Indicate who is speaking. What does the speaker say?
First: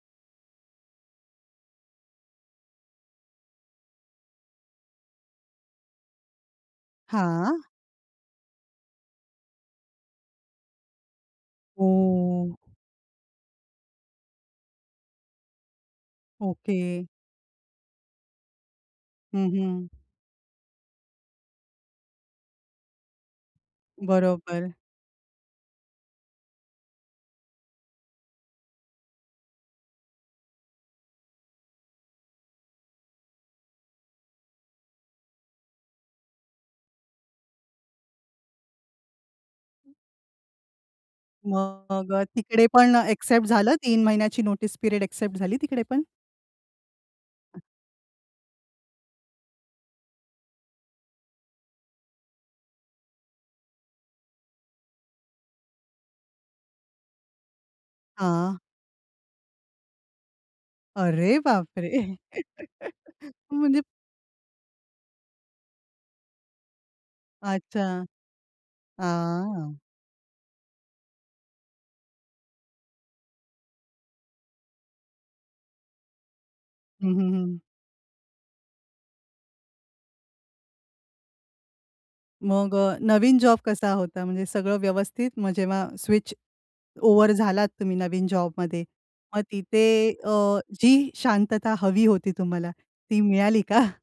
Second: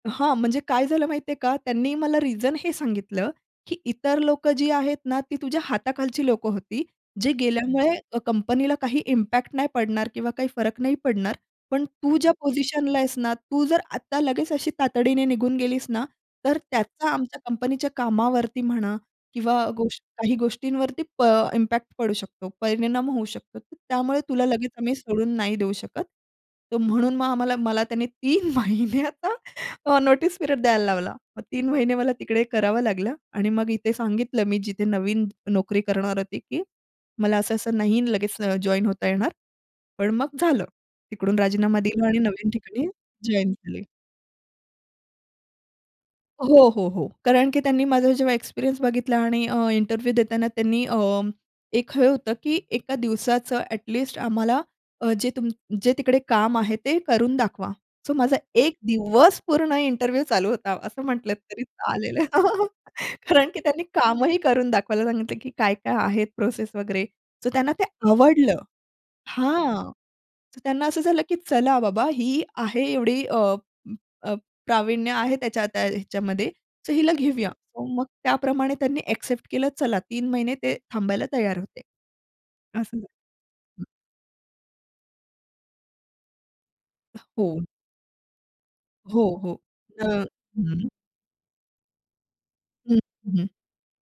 Speaker 1: हां. म्हणजे काय झालं माहितीये का? त्यांनी मला रिझन हे सांगितलं की इतर लोक जी आहेत ना ती तुझ्या हाताखालची लोक होती, जे
Speaker 2: हां.
Speaker 1: गेल्यामुळे कंपनीला काही इम्पॅक्ट नाही पडणार किंवा काही फरक नाही पडणार. पण तू ज्या
Speaker 2: ओह!
Speaker 1: पोझिशनला आहेस ना, तू जर आता लगेच अशी तातडीने निघून गेलीस ना, तर
Speaker 2: ओके.
Speaker 1: त्याचा आमच्या कंपनीच्या कामावरती म्हणा
Speaker 2: हं,
Speaker 1: किंवा
Speaker 2: हं.
Speaker 1: गोष्ट काही गोष्टींवरती प इम्पॅक्ट पडू शकतो. परिणाम होऊ शकतो. तर त्यामुळे तुला
Speaker 2: बरोबर.
Speaker 1: लगेच आम्ही सोडून नाही देऊ शकत. तर म्हणून मग आम्हाला मला त्याने 3 महिन्याचं अ, नोटीस पिरियड द्यायला लावला. मग 3 महिने मला तिकडे करावं लागलं आणि मग इथे सांगितलं मी जिथे नवीन नोकरी करणार होती की मला असं-असं नाही लगेच अ, जॉइन होता येणार. पण मग झालं. तिकडून राजीनामा दिला
Speaker 2: मग
Speaker 1: आणि
Speaker 2: अ,
Speaker 1: नवीन
Speaker 2: तिकडे
Speaker 1: ठिकाणी
Speaker 2: पण अ, ॲक्सेप्ट
Speaker 1: जॉइन
Speaker 2: झालं
Speaker 1: झाले.
Speaker 2: 3 महिन्याची नोटीस पिरियड एक्सेप्ट झाली तिकडे पण?
Speaker 1: हो, हो, हो. कारण की
Speaker 2: हं.
Speaker 1: त्यांनी माझा जेव्हा एक्सपिरियन्स बघितला आणि अ, इंटरव्ह्यू देताना त्यांनी अ, एक हे होतं की एका दिवसाचं ॲटलीस्ट आम्हाला अ, जे तुम्ह जे तिकडे काम आहे ते करून दाखवा. सो माझा
Speaker 2: हां.
Speaker 1: एक दिवस पूर्ण इंटरव्ह्यू चालू होता, असं म्हटलं
Speaker 2: अरे
Speaker 1: तरी
Speaker 2: बापरे!
Speaker 1: चालेल. कारण की
Speaker 2: म्हणजे
Speaker 1: त्यांनी कामही करून दाखवायला सांगितलं की काय-काय आहेत प्रोसेस वगैरे. सो त्यांना ते
Speaker 2: अच्छा.
Speaker 1: आवडलं
Speaker 2: हां.
Speaker 1: हां. तर त्यांना असं झालं की चला बाबा ही आहे एवढी अ, अ, प्रावीण्य आहे त्याच्या त्या ह्याच्यामध्ये. सो
Speaker 2: हं,
Speaker 1: हिला
Speaker 2: हं,
Speaker 1: घेऊया.
Speaker 2: हं.
Speaker 1: तर मग त्याप्रमाणे त्यांनी एक्सेप्ट केलं चला 3 महिने ते थांबायला तयार होते.
Speaker 2: मग अ,
Speaker 1: असं झ
Speaker 2: नवीन जॉब
Speaker 1: हं.
Speaker 2: कसा होता? म्हणजे सगळं व्यवस्थित? मग जेव्हा स्विच
Speaker 1: अ,
Speaker 2: ओव्हर
Speaker 1: हो.
Speaker 2: झालात तुम्ही नवीन जॉबमध्ये
Speaker 1: हो,
Speaker 2: मग
Speaker 1: हो.
Speaker 2: तिथे
Speaker 1: अ
Speaker 2: अ,
Speaker 1: हं.
Speaker 2: जी शांतता हवी होती तुम्हाला
Speaker 1: हं,
Speaker 2: ती
Speaker 1: हं.
Speaker 2: मिळाली का?